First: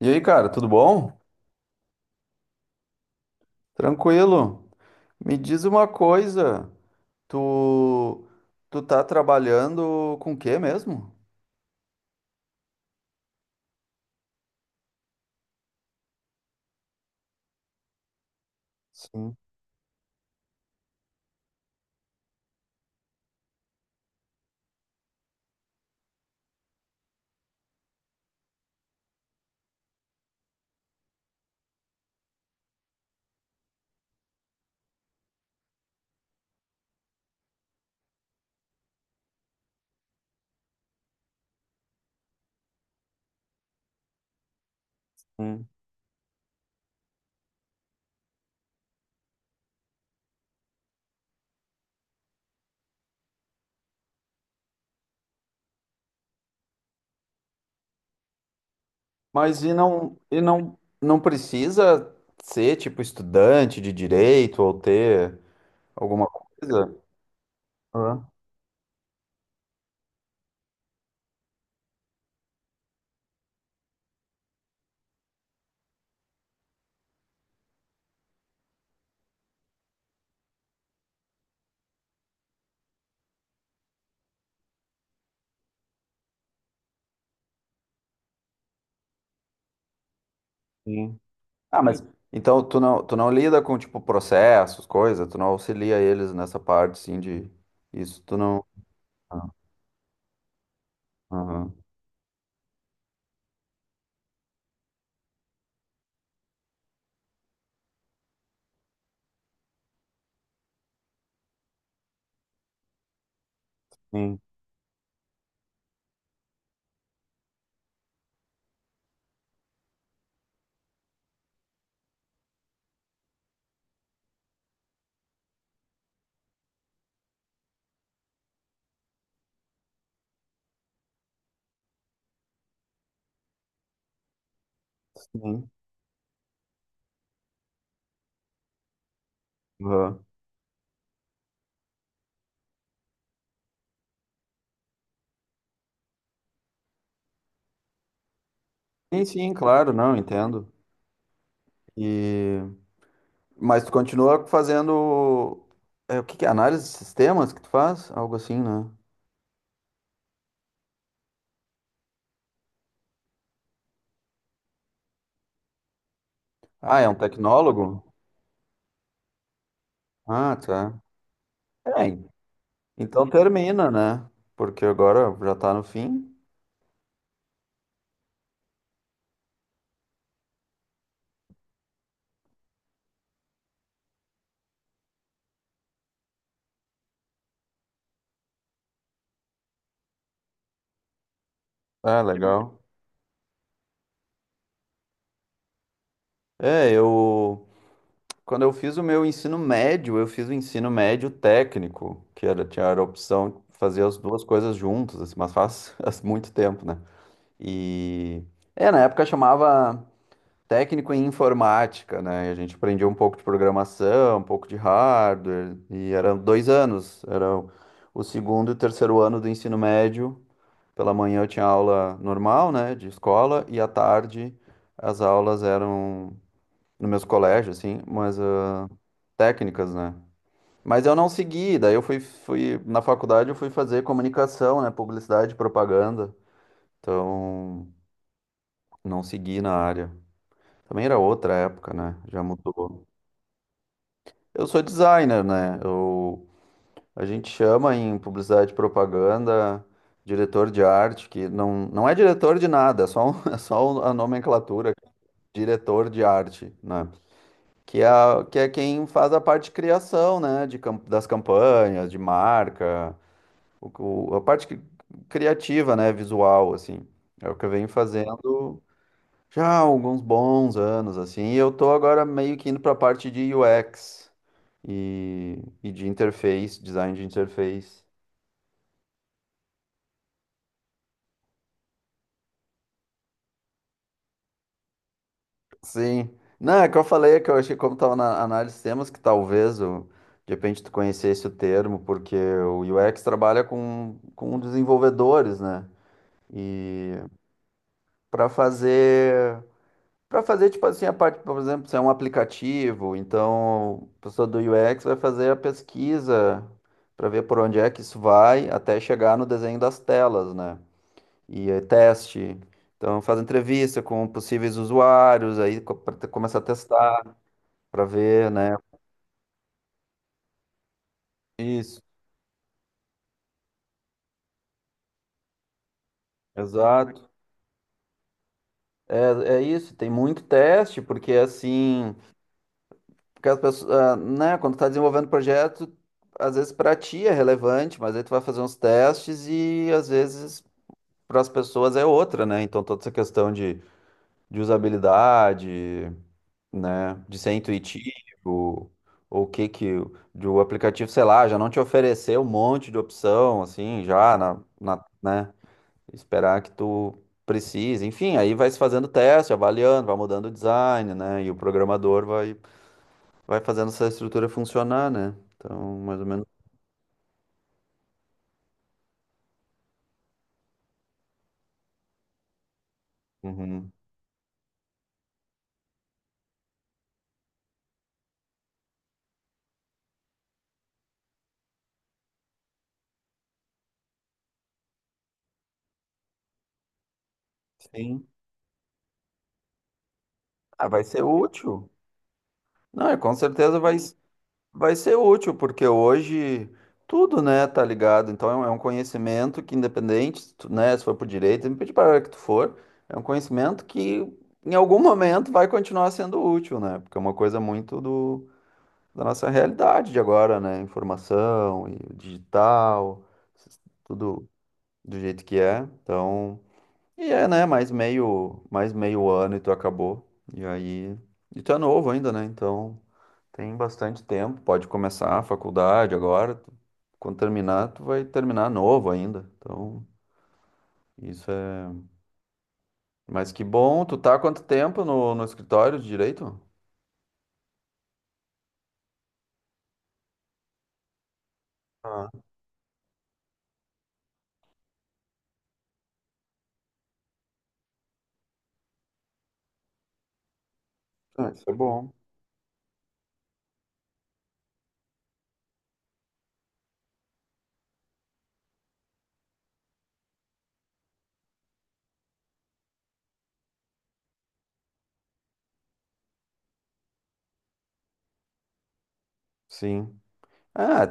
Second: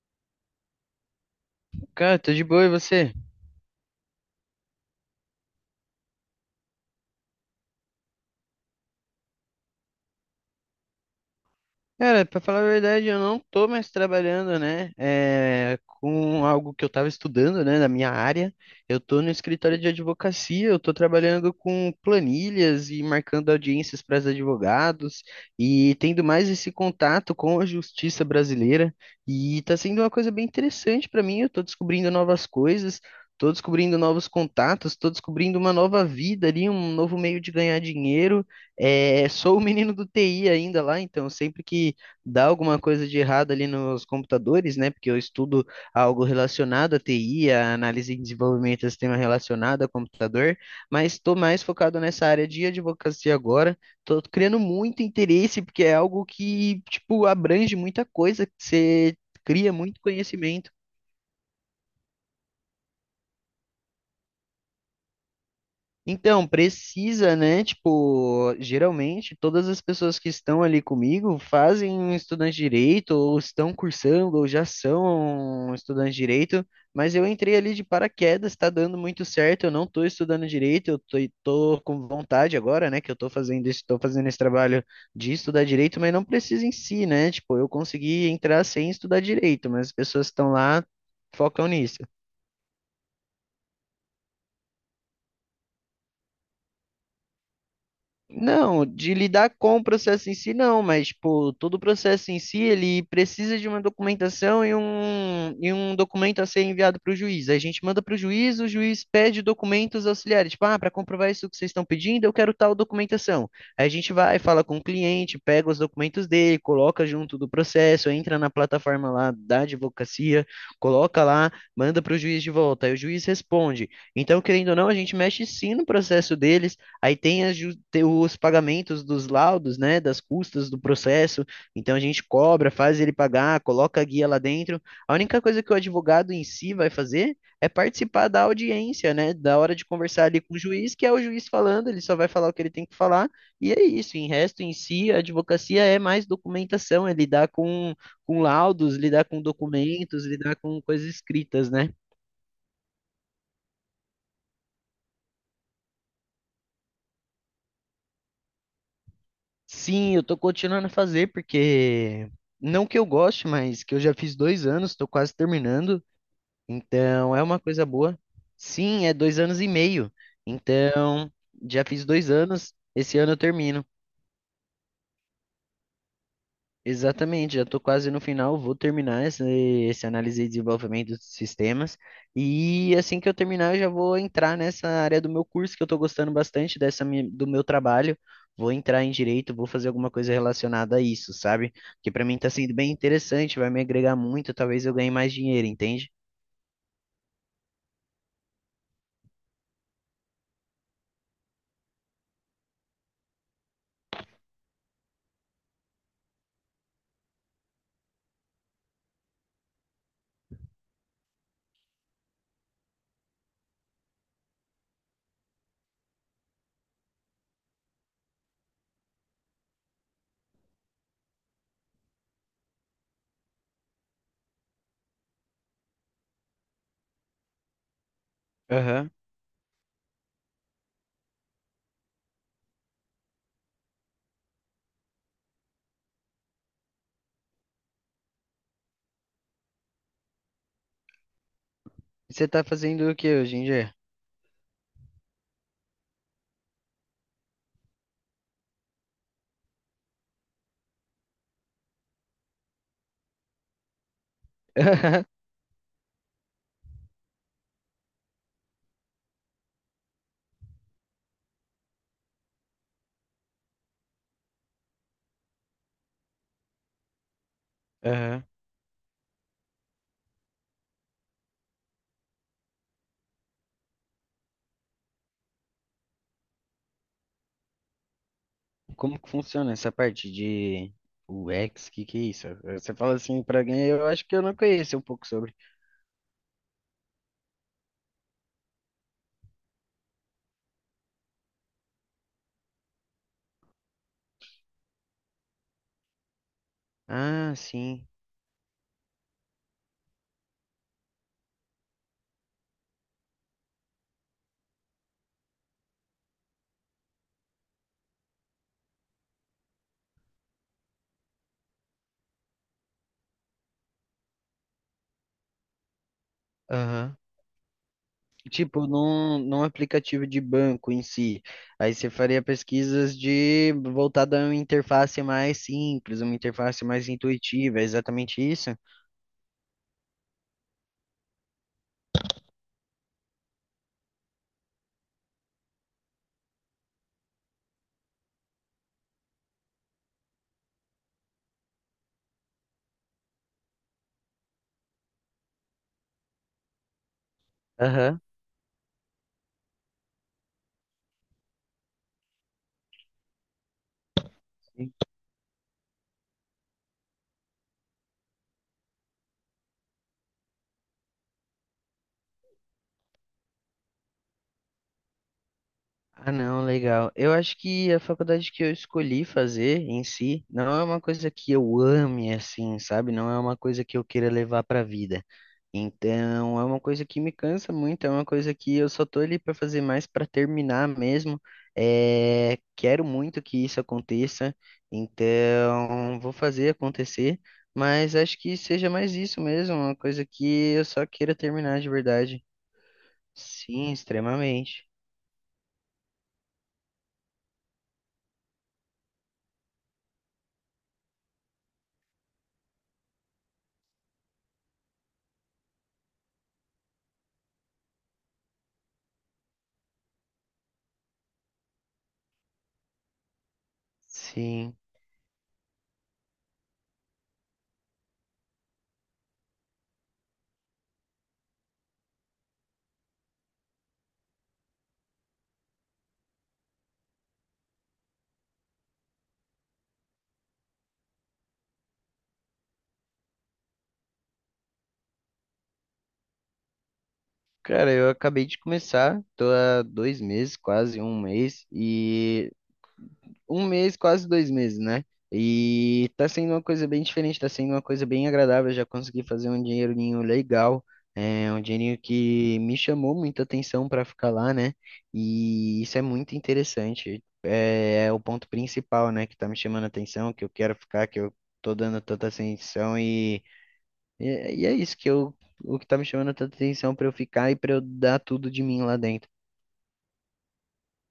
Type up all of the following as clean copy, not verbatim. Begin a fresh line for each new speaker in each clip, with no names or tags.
E aí, cara, tudo bom?
Cara, tô de boa, e você?
Tranquilo. Me diz uma coisa, tu tu tá trabalhando com o quê mesmo?
Cara, pra falar a verdade, eu não tô mais trabalhando, né? É, com algo que eu tava estudando, né, na minha área. Eu tô no
Sim.
escritório de advocacia, eu tô trabalhando com planilhas e marcando audiências para os advogados e tendo mais esse contato com a justiça brasileira. E tá sendo uma coisa bem interessante pra mim, eu tô descobrindo novas coisas. Tô descobrindo novos contatos, tô descobrindo uma nova vida ali, um novo meio de ganhar dinheiro. É, sou o menino do TI ainda lá, então sempre que dá alguma coisa de errado ali nos computadores, né? Porque eu
Hum.
estudo algo relacionado à TI, a análise e desenvolvimento de sistema relacionado a computador, mas estou mais focado nessa área de advocacia agora. Estou criando muito interesse, porque é algo que, tipo, abrange muita coisa, que você
Mas e
cria muito
não e
conhecimento.
não não precisa ser tipo estudante de direito ou ter alguma
Então,
coisa?
precisa, né?
Hã?
Tipo, geralmente todas as pessoas que estão ali comigo fazem um estudante de direito, ou estão cursando, ou já são estudantes de direito, mas eu entrei ali de paraquedas, está dando muito certo, eu não estou estudando direito, eu tô com vontade agora, né, que eu estou fazendo isso, estou fazendo esse trabalho de estudar direito, mas não precisa em si, né? Tipo, eu consegui entrar sem estudar direito, mas as pessoas que estão lá focam
Ah,
nisso.
mas então tu não lida com tipo processos, coisa, tu não auxilia eles nessa parte sim de isso, tu não.
Não, de
Ah,
lidar com o processo em si, não, mas, pô,
aham.
todo o processo em si, ele precisa de uma documentação e um documento a ser enviado para o juiz. Aí a gente manda para o juiz pede documentos auxiliares, tipo, ah, para comprovar isso que vocês estão pedindo, eu quero tal documentação. Aí a gente vai,
Sim,
fala com o cliente, pega os documentos dele, coloca junto do processo, entra na plataforma lá da advocacia, coloca lá, manda para o juiz de volta, aí o juiz responde. Então, querendo ou não, a gente mexe sim no processo dele. Aí tem, tem os pagamentos dos laudos, né, das custas do processo. Então a gente cobra, faz ele pagar, coloca a guia lá dentro. A única coisa
sim.
que o advogado em si vai fazer é participar da audiência, né, da hora de
Aham.
conversar ali com o juiz, que é o juiz falando, ele só vai falar o que ele tem que falar. E é isso, em resto em si, a advocacia é mais documentação, é lidar com laudos,
Sim,
lidar com
sim, claro, não,
documentos, lidar
entendo.
com coisas escritas, né?
E... Mas tu continua fazendo. É, o que que é? Análise de sistemas que tu faz? Algo assim, né?
Sim, eu tô continuando a fazer, porque não que eu goste, mas que eu já fiz dois anos, tô quase terminando,
Ah, é um
então é uma coisa
tecnólogo?
boa. Sim, é dois anos e meio,
Ah, tá.
então já fiz
É,
dois anos, esse
então
ano eu termino.
termina, né? Porque agora já tá no fim.
Exatamente, já estou quase no final, vou terminar esse, esse análise e desenvolvimento de sistemas. E assim que eu terminar, eu já vou entrar nessa área do meu curso, que eu estou gostando bastante do meu trabalho. Vou entrar em direito, vou fazer alguma coisa relacionada a isso, sabe? Que
Ah,
para mim está sendo
legal.
bem interessante, vai me agregar muito, talvez eu ganhe mais dinheiro, entende?
É, eu. Quando eu fiz o meu ensino médio, eu fiz o ensino médio técnico, que era, tinha a opção de fazer as duas coisas juntas, assim, mas faz, faz muito tempo, né? E. É, na época chamava, técnico em informática, né? E a gente aprendia um pouco de programação, um pouco de hardware, e eram 2 anos, era o segundo e o terceiro ano do ensino médio. Pela manhã eu tinha aula normal, né, de escola, e à tarde as aulas eram no meus colégios, assim, mas
Aham.
técnicas, né? Mas eu não segui, daí eu fui na faculdade eu fui fazer comunicação, né, publicidade e propaganda. Então, não segui na área. Também era outra época, né? Já
Você está
mudou.
fazendo o que hoje em dia?
Eu sou designer, né? A gente chama em publicidade e propaganda diretor de arte, que não, não é diretor de nada, é só a nomenclatura, diretor de arte, né? Que é quem faz a parte de criação, né? De, das campanhas, de marca, a parte criativa, né? Visual, assim. É o que eu venho
Aham.
fazendo já há alguns bons anos, assim, e eu tô agora meio que indo para a parte de UX e de interface, design de interface.
Como que funciona essa parte de UX? Que é isso? Você fala assim pra alguém, eu acho que eu não conheço um pouco sobre.
Sim. Não, é que eu falei que eu achei como tava na análise de temas que talvez o, de repente tu conhecesse o termo, porque o UX trabalha com desenvolvedores, né? E
Ah, sim.
para fazer. Para fazer, tipo assim, a parte, por exemplo, se é um aplicativo, então a pessoa do UX vai fazer a pesquisa para ver por onde é que isso vai até chegar no desenho das telas, né? E aí, teste. Então faz entrevista com possíveis usuários, aí para começar a
Aham.
testar, para ver, né?
Tipo, num aplicativo de banco em si. Aí
Isso,
você faria pesquisas de voltada a uma interface mais simples, uma interface mais
exato.
intuitiva, é exatamente isso?
É, é isso, tem muito teste, porque assim, porque as pessoas, né, quando tá desenvolvendo projeto, às vezes para ti é relevante, mas aí tu vai fazer uns testes e às vezes para as pessoas é outra, né? Então toda essa questão de usabilidade, né? De ser intuitivo,
Aham.
ou o que que o de o aplicativo, sei lá, já não te oferecer um monte de opção, assim, já né? Esperar que tu precise. Enfim, aí vai se fazendo teste, avaliando, vai mudando o design, né? E o programador vai fazendo essa estrutura funcionar, né? Então, mais ou
Ah,
menos.
não, legal. Eu acho que a faculdade que eu escolhi fazer em si não é uma coisa que eu ame assim, sabe? Não é uma coisa
Uhum.
que eu queira levar para a vida. Então, é uma coisa que me cansa muito, é uma coisa que eu só tô ali para fazer mais para terminar mesmo. É, quero muito que isso aconteça, então vou fazer acontecer, mas
Sim.
acho que seja mais isso mesmo, uma coisa que eu
Ah, vai
só
ser
queira terminar
útil.
de verdade.
Não, e com certeza
Sim, extremamente.
vai ser útil, porque hoje tudo, né, tá ligado. Então é um conhecimento que, independente, se tu, né, se for por direito, independente para a área que tu for, é um conhecimento que em algum momento vai continuar sendo útil, né? Porque é uma coisa muito do, da nossa realidade de agora, né? Informação e o digital, s- tudo
Sim.
do jeito que é. Então, e é, né, mais meio ano e tu acabou. E aí, e tu é novo ainda, né? Então. Tem bastante tempo, pode começar a faculdade agora. Quando terminar, tu vai terminar novo ainda. Então, isso é. Mas que bom, tu tá há quanto tempo no escritório de direito?
Cara, eu acabei de começar, tô há dois meses, quase um mês,
Ah,
e um mês, quase dois meses, né? E tá sendo uma coisa bem diferente, tá sendo uma coisa bem agradável. Eu já consegui fazer um dinheirinho legal, é
ah,
um
isso é
dinheirinho
bom.
que me chamou muita atenção pra ficar lá, né? E isso é muito interessante. É, é o ponto principal, né, que tá me chamando a atenção, que eu quero ficar, que eu tô dando tanta atenção e é isso que eu, o que tá me chamando tanta atenção pra eu ficar e pra eu dar tudo de mim lá dentro.
Sim. Ah,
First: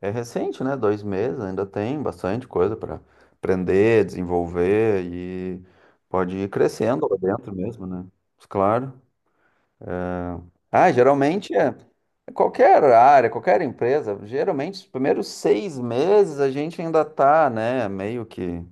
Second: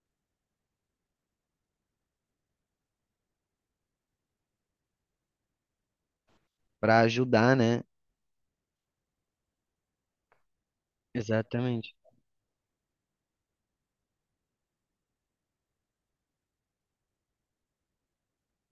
é recente, né? 2 meses, ainda tem bastante coisa para aprender, desenvolver e pode ir
Pra
crescendo lá dentro
ajudar, né?
mesmo, né? Claro. Ah, geralmente é
Exatamente.
qualquer área, qualquer empresa, geralmente os primeiros 6 meses a gente ainda tá, né, meio que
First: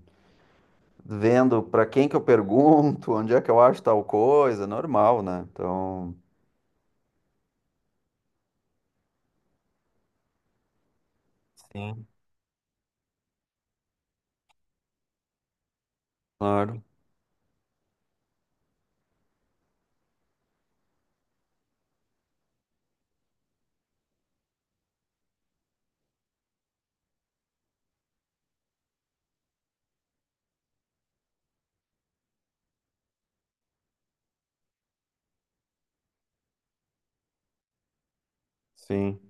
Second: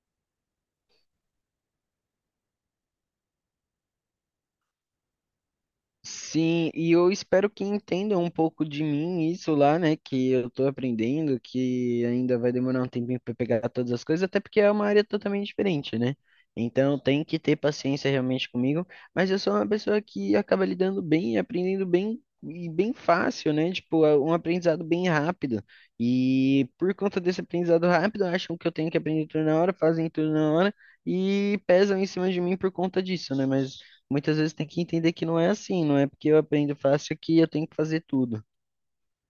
vendo para quem que eu pergunto, onde é que eu acho tal coisa, normal, né? Então,
Sim, e eu espero que entendam um pouco de mim isso lá, né? Que eu tô aprendendo, que
Sim.
ainda vai demorar um tempinho para pegar todas as coisas, até porque é uma área totalmente diferente, né?
Claro,
Então tem que ter paciência realmente comigo, mas eu sou uma pessoa que acaba lidando bem, e aprendendo bem e bem fácil, né? Tipo, é um aprendizado bem rápido. E por conta desse aprendizado rápido, acham que eu tenho que aprender tudo na hora, fazem tudo na hora e pesam em cima de mim por conta disso, né? Mas muitas vezes tem que entender que não é assim, não é porque eu aprendo fácil que eu tenho que fazer tudo.
sim.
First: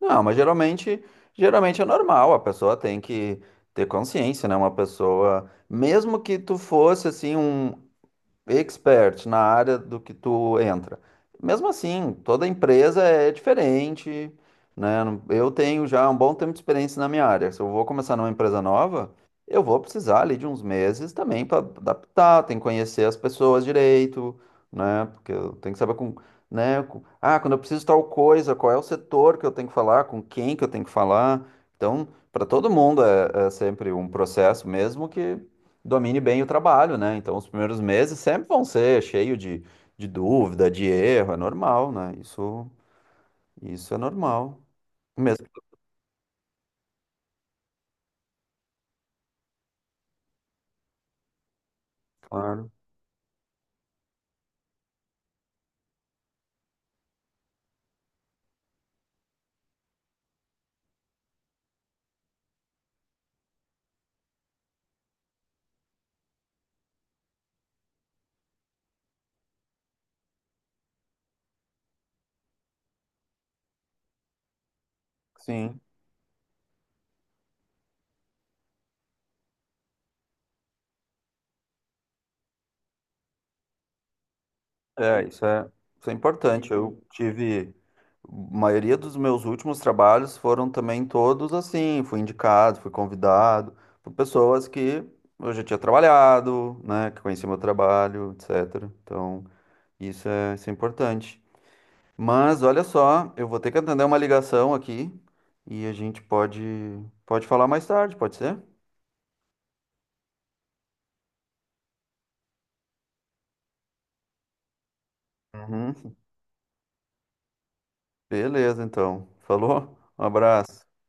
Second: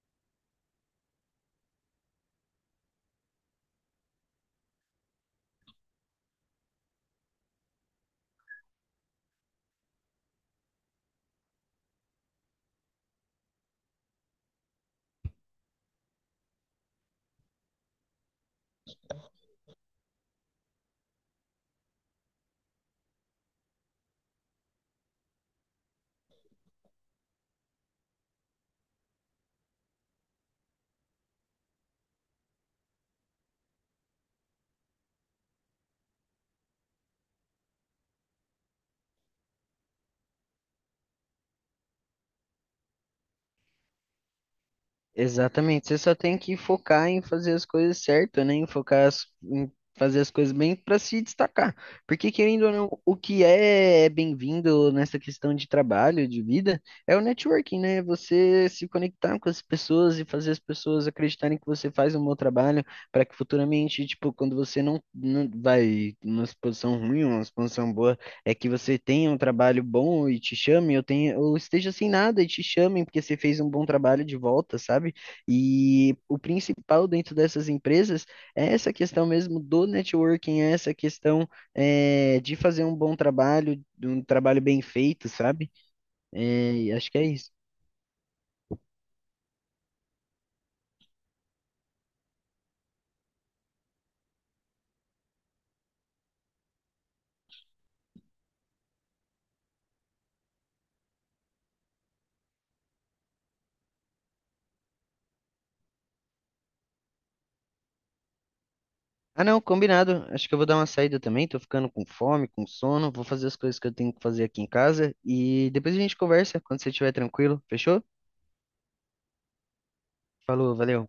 Não, mas geralmente, é normal, a pessoa tem que ter consciência, né? Uma pessoa, mesmo que tu fosse assim um expert na área do que tu entra. Mesmo assim, toda empresa é diferente, né? Eu tenho já um bom tempo de experiência na minha área. Se eu vou começar numa empresa nova, eu vou precisar ali de uns meses também para adaptar, tem que conhecer as pessoas direito, né? Porque eu tenho que saber com, né? Quando eu preciso tal coisa, qual é o setor que eu tenho que falar, com quem que eu tenho que falar. Então, para todo mundo é sempre um processo, mesmo que domine bem o trabalho, né? Então, os primeiros meses sempre vão ser cheio de, dúvida, de erro, é normal, né? Isso, isso é normal. Mesmo,
Exatamente, você só tem que focar em fazer as coisas certas, né? Em fazer as coisas bem para se destacar. Porque, querendo
claro.
ou não, o que é é bem-vindo nessa questão de trabalho, de vida, é o networking, né? Você se conectar com as pessoas e fazer as pessoas acreditarem que você faz um bom trabalho para que futuramente, tipo, quando você não vai numa posição ruim, uma posição boa é que você tenha um trabalho bom e te chamem, eu tenha, ou esteja sem nada e te chamem porque você fez um bom trabalho de volta, sabe?
Sim,
E o principal dentro dessas empresas é essa questão mesmo do networking, é essa questão é, de fazer um bom trabalho, de um trabalho bem
é,
feito,
isso é,
sabe?
isso é importante.
É, e acho que é isso.
A maioria dos meus últimos trabalhos foram também todos assim, fui indicado, fui convidado por pessoas que eu já tinha trabalhado, né, que conheciam meu trabalho, etc. Então, isso é importante. Mas olha só, eu vou ter que atender uma ligação aqui e a gente pode falar mais tarde, pode ser?
Ah, não, combinado. Acho que eu vou dar uma saída também. Tô ficando com fome, com sono. Vou fazer as coisas que eu tenho que fazer aqui em casa. E depois a
Uhum.
gente conversa quando você estiver tranquilo. Fechou?
Beleza, então. Falou? Um
Falou,
abraço.
valeu.